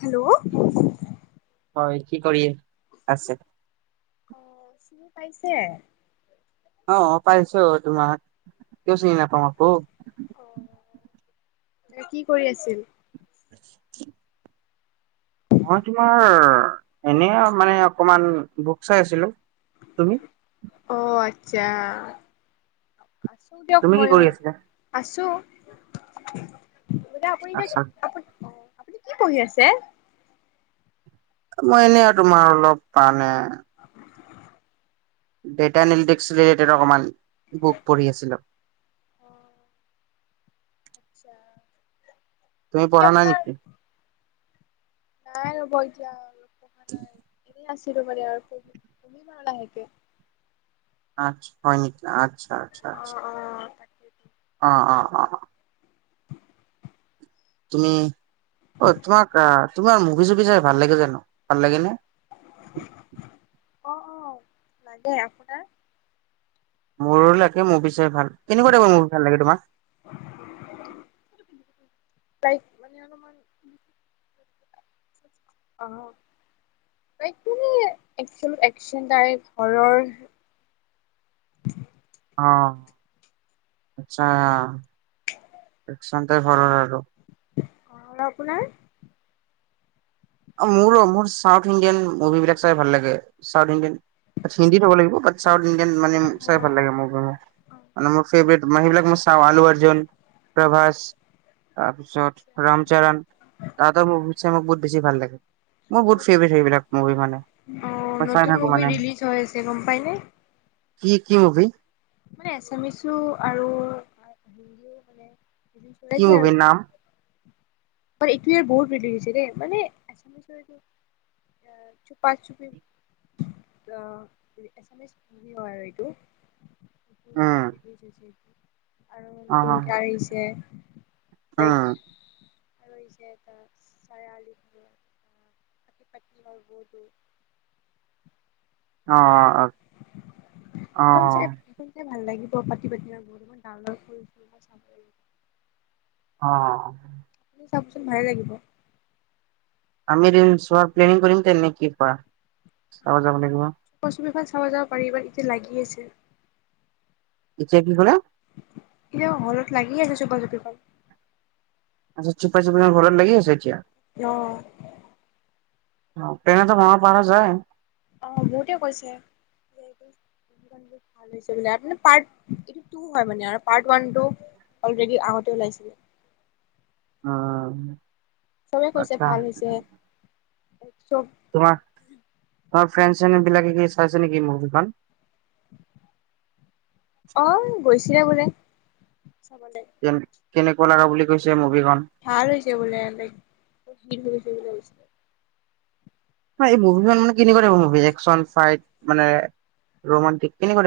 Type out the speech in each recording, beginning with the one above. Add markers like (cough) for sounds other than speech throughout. Hello হয় কি কৰি আছে? অ চিনি পাইছে? অ অ পাইছো তোমাক। কিয় চিনি নাপাম আকৌ। অ এ কি কৰি আছিল? (unintelligible) মই তোমাৰ এনে মানে অকমান বুক চাই আছিলো। তুমি? অ আচ্ছা আছো দিয়ক তুমি কি মইও। কৰি আছিলা আছো। (inaudible) দাদা আপুনি এতিয়া আচ্ছা আপুনি কি পঢ়ি আছে? মই এনে আৰু তোমাৰ অলপ মানে ডেটা এনালাইটিক্স ৰিলেটেড অকমান বুক পঢ়ি আছিলো। আচ্ছা। তুমি বাকী পঢ়া নাই আপোনাৰ নেকি? নাই ৰ'ব এতিয়া। পঢ়া নাই। এনেই (unintelligible) আৰু (unintelligible) আৰ্টছ হয় নেকি? আচ্ছা। আচ্ছা। অ' আচ্ছা। অ' তাকেইতো। অ'- বাকী অ'- অ' তুমি অ তোমাক তোমাৰ মুভি চুভি চাই ভাল লাগে জানো? ভাল লাগে নে? অ অ নাই দেয়ক আপোনাৰ? মোৰো লাগে মুভি ভাল কেনেকুৱা টাইপৰ মুভি ভাল লাগে তোমাৰ? তাইক মানে অলপমান অ একতিঙ একচন তাইপ হঁৰৰ অ আচ্ছা একচন তাপ হঁৰৰ আৰু। অ আৰু আপোনাৰ? মোৰো মোৰ চাউথ ইণ্ডিয়ান মুভিবিলাক চাই ভাল লাগে চাউথ ইণ্ডিয়ান হিন্দীত হ'ব লাগিব ব চাউথ ইণ্ডিয়ান মানে চাই ভাল লাগেভি মোৰ মানে মোৰ ফেভৰেট মানে সেইবিলাক মই চা আলু অৰ্জুন প্ৰভাস তাৰ পিছত ৰামচৰণ তাহাতৰ মোভি চাই মোৰ বহুত বেছি ভাল লাগে। (unintelligible) বহুত ফেভৰেট সেইবিলাক মুভি মানে অ মই চাই নতুন থাকো মুভি মানে ৰিলিজ হৈ আছে গম পাইনে? কি কি মুভি? মানে এছামিছো আৰু হিন্দীও মানে কি মুভিৰ নাম? মানে এইটো ই বহুত বলিছে দেই মানে এছামিছৰ এইটো চুপাচুপি অ এছামিচ মুভি আৰু এইটো উম উম ৰিলিজ হয়চে। আৰু অ নতুনকে আহিচে উম (unintelligible) আৰু আহিচে এটা চাৰাআলি খানৰ পটি পতনি অৰ ঔ অ' অ' অ' সেইখন চাই অ'। সেইখন চাই ভাল লাগিব পতি পতনি অৰ ও মান ডাৰ ফুল ফুল চাব লাগিব অ। চাওকচোন ভালে লাগিব। আমি দুইও চোৱাৰ প্লানিং কৰিম তেনে কি কুৱা? (unintelligible) চাব যাব পাৰিবা এতিয়া লাগি আছে। এতিয়া কি ক'লে এতিয়া হলত লাগি আছে (unintelligible) আচ্ছা চুপা চুপি খন হলত লাগি আছে এতিয়া? অ। পীলেন এতা বনাব পাৰা যায়। অ বহুতে কৈছেটো ট হয় মানে পাৰ্ত টো হয় মানে আৰু পাৰত ওৱান খন অলৰেদি আগতে ওলাইছিলে। অ। চবে কৈছে আচ্ছা ভাল হৈছে। চব তোমাৰ, অ' (unintelligible) ফ্ৰেণ্ চেন বিলাকে কি চাইছে নেকি মুভিখন? (unintelligible) অ' গৈছিলে বোলে। চাবলৈ, কেনেকুৱা লগা বুলি কৈছে মোভি ভাল হৈছে বোলে। ঠিক লাগিছে, এই মুভি মান কেনেকোৱা তাইপৰ মুভি, একচন, ফাইট মানে ৰোমান্টিক কেনেকোৱা?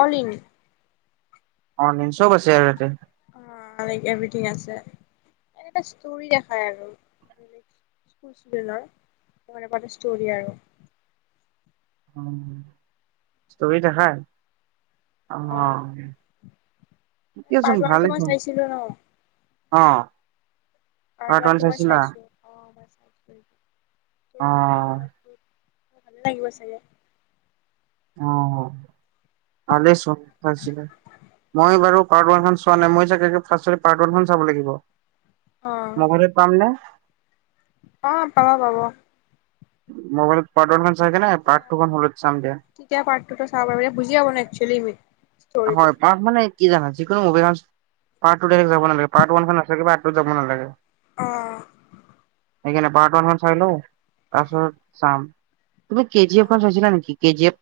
All in. অল ইন চব আছে আৰু ইয়াতে। লাইক এভ্ৰিথিং আছে, এনেটা ষ্টৰি দেখাই আৰু তেনেকুৱা এটা ষ্টৰি আৰু। উম' ছবি দেখায় অ' আহ ঠিকেচোন পাৰ্ট ওৱান টো মই ভালেচোন চাইছিলো ন'। অ'। পাৰ্ট ওৱান কাৰটো মই চাইছিলা চাইছো অ'। উম। অ (unintelligible) ভালে লাগিব চাগে। অ ভছিল মই বাৰু পাৰ্ট ওৱান চোৱা নাই মই চাগে ফ পাৰ্ট ওৱান চাব লাগিব। অ মগৰ পাম ন? অ পাবা পাব। মোবাইলত পাৰ্ট ওৱান খন চাই কেনে পাৰ্ট তেতিয়া টু খন হলত চাম দিয়া। তেতিয়া পাৰঠটোতো চাব পাৰে বুজি পাব ন একেল হয় পাক মানে কি জানা যিকোনো মুভি পাৰ্ট টু ত যাব নালাগে পাৰ্ট ৱান টু যাব নালাগে। অহ। সখ পাৰ্ট ওান খ চাইল তাৰপিছত চাম তুমি অ কেজি এফ খ চাইছিলা নেকি কেজি এফ।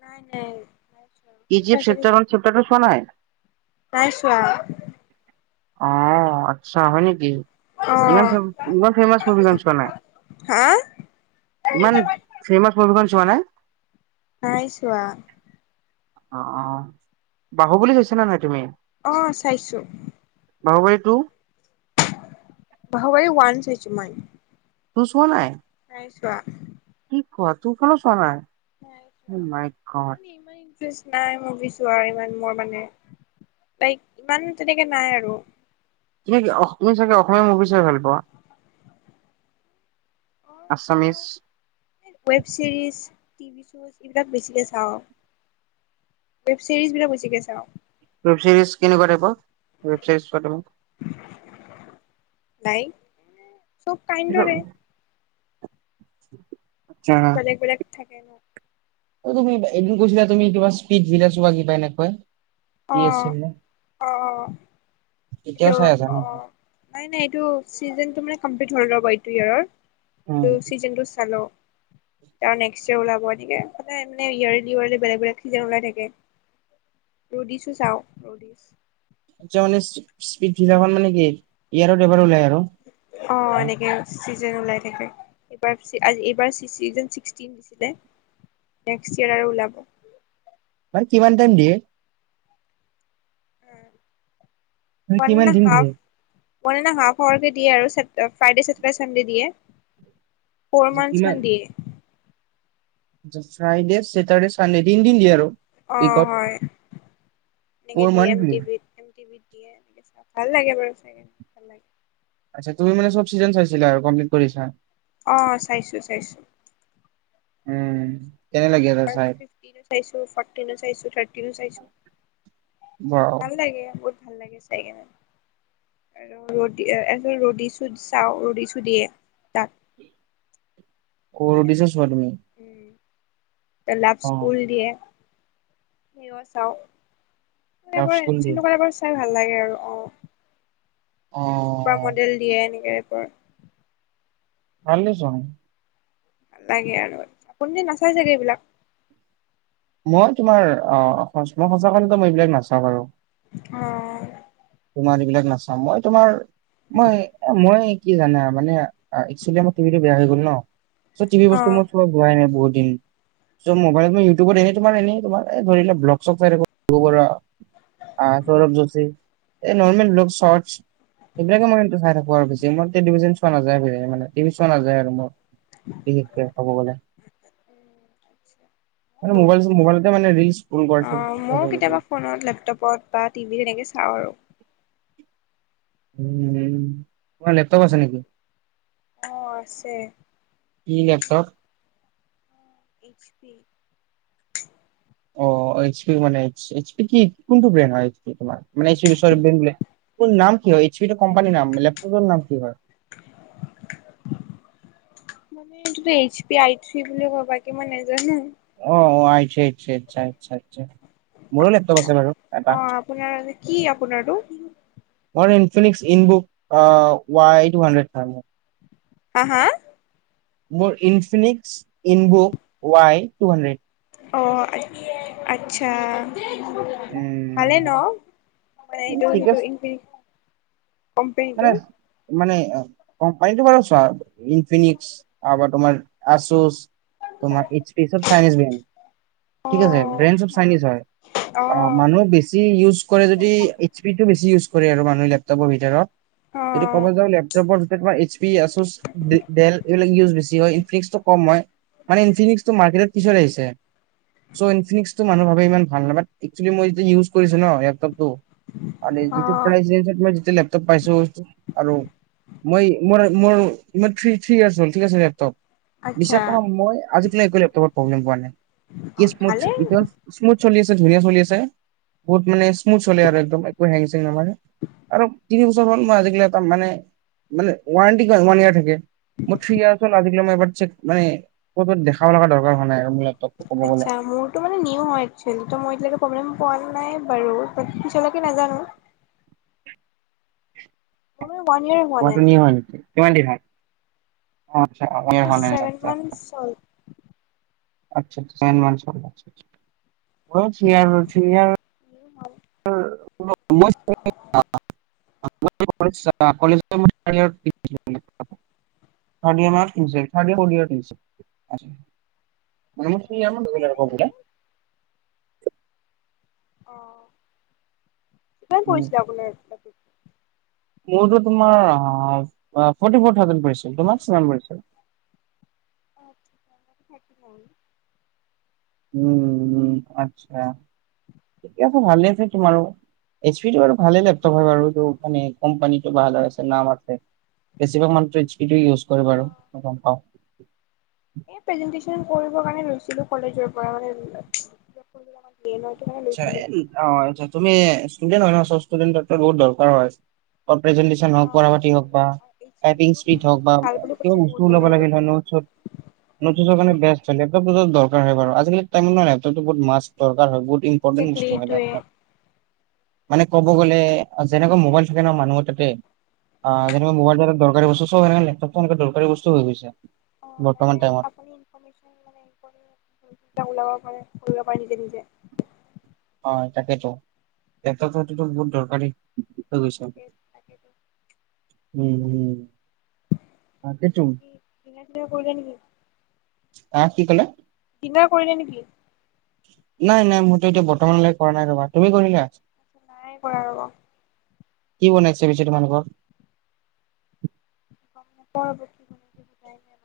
নাই নাই। তুমি ইিপ চাইছা নেকি চেপাৰ চেপাৰটো চোৱা নাই। নাই চোৱা। অ', আচ্ছা হয় নেকি? ইমান অ ইমান ফেমাচ চোৱা নাই হা ইমান ফেমাচ ছোৱা নাই? নাইছোৱা। অ'-অ', বাহু বলি চাইছা নে নাই তুমি? অ', চাইছো। বাহুবলি টু? বাহুবলি ওৱান চাইছো মই। টু চোৱা নাই। নাই চোৱা। কি কোৱা টু খনো চোৱা নাই। অ মানে মাই গড। ইমান নাই মোৰ বিচৰা নাই ইমান মানে তাইক, ইমান তেনেকে নাই আৰু। তুমি কি অস- তুমি চাগে অসমীয়া মুভি চাই ভাল পোৱা। মাই ছাও Assamese web series. TV show এইবিলাক বেছিকে চাওঁ, ৱেব চিৰিজ বিলাক বেছিকে চাওঁ। ৱেব চিৰিজ কেনেকোৱা টাইপৰ, ৱেব চিৰিজ চোৱা তুমি। নাই। চব কাইণ্ডৰে। (inaudible) চব বেলেগ, বেলেগ থাকে ন'। তুমি এদিন কৈছিলা তুমি কিবা স্পীট ভিলা চোৱা কিবা এনেকুৱা। কি অ আছিলে? অ অ এইটো অ', নাই, নাই এইটো চিজনটো মে কমপ্লিট হৈ ৰ'ব এইটো ইয়েৰৰ, এইটো, উম। চিজনটো চালো। ত' নেক্স ইয়েৰ ওলাব এনেকে, ইয়েৰলি বেলেগ, বেলেগ চিজন ওলাই থাকে, ৰডিছো চাওঁ। (unintelligible) স্পীলট ভিলা খন মানে কি, ইয়েৰত এবাৰ ওলাই আৰু অ' এনেকে, যেন ওলাই থাকে, এইবাৰ চিজন ছিক্সটিন দিছিলে নেক্স ইয়েৰ আৰু ওলাব। কিমান টাইম দিয়ে? উম' তুমি কিমান দিন দিয়ে? মানে ওৱান এণ্ড হাফ আৱাৰ কে দিয়ে আৰু ফ্ৰাইডে, চছেটাৰডে, চানডে দিয়ে। ফ'ৰ মান্থছ কিমান মান দিয়ে। ফ্ৰাইডে, চেটাৰডে, চানডে তিনদিন দিয়ে আৰু। অ' উইকত হয়, এনেকে ফ'ৰ দিয়ে month M T V, M T বিত দিয়ে, ভাল লাগে। চাগে ভাল লাগে। আচ্ছা তুমি মানে চব চিজন চাইছিলা আৰু কমপ্লিট কৰিছা। অ' চাইছো, চাইছো। উম'। কেনে লাগিল মই চাই ফিফটিনো চাঁইছো, ফ'ৰটিনো চাঁইছো, থাৰটিনো চাঁইছো। ৱাও ভালো লাগে বুত ভাল লাগে চাই কিনে আৰু ৰ আজি ৰ'দিছো চাওঁ ৰদিছো দিয়ে তাত অ বিজেছ চোৱা তুমি অ লাভ স্কুল নিদিয়ে নিৱ চাও লাভ বাৰ স্কুল ডে চিন এবাৰ চাই ভাল লাগে আৰু অ অ চুপাৰ মডেল দিয়ে এনেকে উপ পায় ভাল লে চোৱা নাই ভাল লাগে আৰু আপুনি তো নাচাই চাগে এইবিলাক মই তোমাৰ অ মই সঁচা কলে তো মই এইবিলাক নাচাওঁ আৰু অহ তোমাৰ এইবিলাক নাচাও মই তোমাৰ মই মই কি জানা মানে একস্বলি আমাৰ টিভিটো বেয়া হৈ গল ন চ টিভি বস্তু অ'। মই তোমাৰ চোৱাই নাই বহুদি চব মোবাইলতে ম ইউটিউবত এনেই তোমাৰ এনেই তোমাৰ এই ধৰি লোৱা ব্লগ চগ চাই থাকোঁ দিম্পু বৰুৱা, আ সৌৰভ যোশী এই নহ'লে চৰ্টছ এইবিলাকে মই চাই থাকো আৰু বেছি মই টেলিভিশন চোৱা নাযায় মানে টিভি চোৱা নাযায় আৰু মো বিশেষকে ক'ব গ'লে উম আচ্ছা মানে মোবাইল ম মোবাইলতে মানে ৰিল স্ক্ৰল অ কৰে মইয়ো কেতিয়াবা ফোনত, লেপটপত বা টিভিত সেনেকে চাওঁ আৰু উম উম তোমাৰ লেপটপ আছে নেকি? অ', আছে। কি লেপটপ? এইচ পি অ' এইচ পি মানে এইচ পি কি কোনটো ব্ৰেণ্ড হয় এইচ পি তোমাৰ? মানে ব্ৰেণ্ড বোলে নাম কি হয়? সেইটো কোম্পানীৰ নাম, লেপটপৰ নাম কি হয়? মানে এইটোটো এইচ পি আই থ্ৰী বুলি কয় বাকী মই নেজানো। অ আই থ্ৰী আচ্ছা আচ্ছা আচ্ছা আচ্ছা মোৰো লেপটপ আছে বাৰু অ এটা আপোনাৰ কি আপোনাৰটো মোৰ ইনফিনিক্স ইনবুক আ ৱাই টু হানড্ৰেড হয় মোৰ হা হা? মোৰ Infinix InBook Y two hundred অঁ আচ আচ্ছা। উম, ভালে ন মানে এইটো ঠিক সেইটো আছে ইনফি? মানে মানে কোম্পানীটো বাৰু চোৱা ইনফিনিক্স, আৰু বা তোমাৰ আচুচ তোমাৰ এইচ পি চব চাইনীজ ব্ৰেণ্ড। অ ঠিক আছে। ব্ৰেণ্ড চব চাইনীজ হয়, অ অ মানুহে বেছি ইউজ কৰে যদি এইচ পিটো বেছি ইউজ কৰে আৰু মানুহেলেপ (inaudible) ভিতৰত এইটো ক'ব যাওঁ লেপটপৰ তোমাৰ এইচ পি, আছোচ, ডেল এইবিলাক ইউজ বেছি হয়, ইনফিক্সটো কম হয়। মানে ইনফিনিক্সটো মাৰ্কেটত পিছত আহিছে চ' ইনফিনিক্সটো মানুহ ভাবে ইমান ভাল নহয় বাট এক্সুৱেলি মই যেতিয়া ইউজ কৰিছোঁ ন লেপটপটো অ (unintelligible) পাইছো আৰু মই মোৰ মোৰ মোৰ থ থ্ৰী ইয়াৰ্চ হ'ল ঠিক আছে লেপটপ। আচ্ছা বিশ্বাস কৰা মই আজি একোৱেই লেপটপত প্ৰব্লেম পোৱা নাই। কি স্মুথ ভালে এতিয়াও স্মু চলি আছে, ধুনীয়া চলি আছে বহুত মানে স্মুথ চলে আৰু একদম একো হেং চেং নামাৰে। আৰু তিনি বছৰ হ'ল মই আজিক লাগি এটা মানে মানে ৱাৰেণ্টি ওৱান ইয়াৰ থাকে মোৰ থ্ৰী ইয়াৰ্ছ হ'ল আজিক‌ লৈকে মই এবাৰ মানে ক'ৰবাত দেখাব লগা দৰকাৰ হোৱা নাই। লেপটপটো ক'ব গ'লে আচ্ছা, মোৰটো মানে নিউ হয় এক্সুৱেলি ত' মই এতিয়ালেকে প্ৰব্লেম পোৱা নাই বাৰু বাট পিছলৈকে নাজানো। মোৰ মানে ওৱান ইয়েৰ হোৱা নাই তোমাৰতো নিউ হয় নেকি কিমান দিন হ'ল? অ' আচ্ছা মানে ওৱান মোৰ ইয়াৰ হোৱা নাই‌ ছেভেন মান্থছ আচ্ছা হ'ল আচ্ছা চেভেন (unintelligible) হ'ল। ‌ মোৰ থ্ৰি ইয়াৰ হ'ল থ্ৰি ইয়াৰ। (inaudible) (inaudible) (inaudible) (inaudible) ভালে (unintelligible) অ', (unintelligible) উম কৰিছিল (unintelligible) মোৰতো তোমাৰ ফৰ্টি ফোৰ থাউজেন্দ পৰিছিল তোমাৰ কিমান পৰিছিল? আচ্ছা (unintelligible) উম আচ্ছা ঠিকেই আছে ভালে আছে তোমাৰো এইচ পি টো আৰু ভালে লেপটপ হয় বাৰু মানে কোম্পানীটো ভাল হয় নাম আছে বেছিভাগ মানুহেইটো এইচ পি ইউজ কৰে বাৰু। অ', এই প্ৰেজেন্টেশন কৰিব কাৰণে লৈছিলো কলেজৰ পৰা মানে‌ (unintelligible) আচ্ছা অ' আচ্ছা তুমি ষ্টুডেন্ট হয় ন চ' ষ্টুডেন্টকটো বহুত দৰকাৰ হয়। প্ৰেজেন্টেচন হক পঢ়া পাতি হওক বা এইচ টাইপিং পিটো স্পীড হক বা ভাল বুলি কিবা কৈছে বহুত (unintelligible) ওলাব মানে লাগিলে হয় এইবিলাক নোট (unintelligible) (unintelligible) (unintelligible) একজেক্টলি এইটোৱে (unintelligible) মানে ক'ব গ'লে যেনেকুৱা মোবাইল থাকে ন মানুহৰ তাতে অহ যেনেকা মোবাইল এটা দৰকাৰী বস্তু চব সে লেপটপ সনেকুৱা দৰকাৰী বস্তু হৈ গৈছে। অ' বৰ্তমান লাগে টাইমত। আপুনি ইনফ মেচন লাব পাৰে। কৰিব পাৰি নিজে-নিজে। হয় তাকেতো লেপটপতো বহুত দৰকাৰী। হৈ গৈছে তাকে তাকেতো উম-উম তাকেটো। বাকী ডিনাৰ চিনাৰ কৰিলে নেকি অহ কি ক'লে? ডিনাৰ কৰিলে নেকি? নাই-নাই মইতো এতিয়া বৰ্তমানলৈ কৰা নাই ৰবা তুমি কৰিলা। নাই কৰা ৰব। কি বনাইছে পিছে তোমালোকৰ? গম নাপাওঁ কি বনাইছে সুধাই নাই।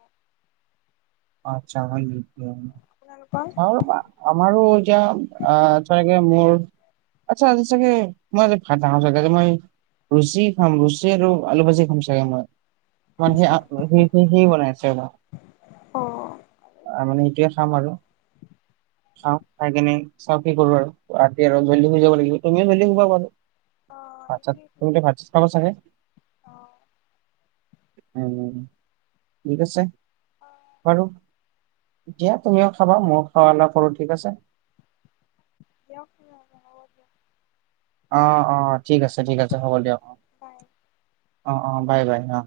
আচছা হয় নেকি? আপোনালোকৰ ধ আমাৰো এতিয়া চাগে। মোৰ আচ্ছা আজি চাগে মই আজ ভাত খা চাগে আ মই ৰুচী খাম ৰুচী আৰু আলু ভাজি খাম চাগে মই। মানে আচ্ছা সি-সি-সি-সি বনাই আছে ৰবা। অ ভালে দিয়ক মানে এইটোৱে খাম আৰু। চাওঁ চাই কিনে চাওঁ কি কৰো আৰু ৰাতি আৰু জল্দি শুই যাব লাগিব তুমিও জল্দি শুবা বাৰু। অ আচ্ছা, সেইটোৱেইটো তুমিটো ভাত চাত খাবা চাগে। অ উম ঠিক আছে। অ বাৰু দিয়া তুমিও খাবা মই খোৱা লোৱা কৰো ঠিক আছে। দেব (inaudible) অ-অ, ঠিক আছে ঠিক আছে হ'ব দিয়ক অ। বাই অ-অ বাই-বাই অ',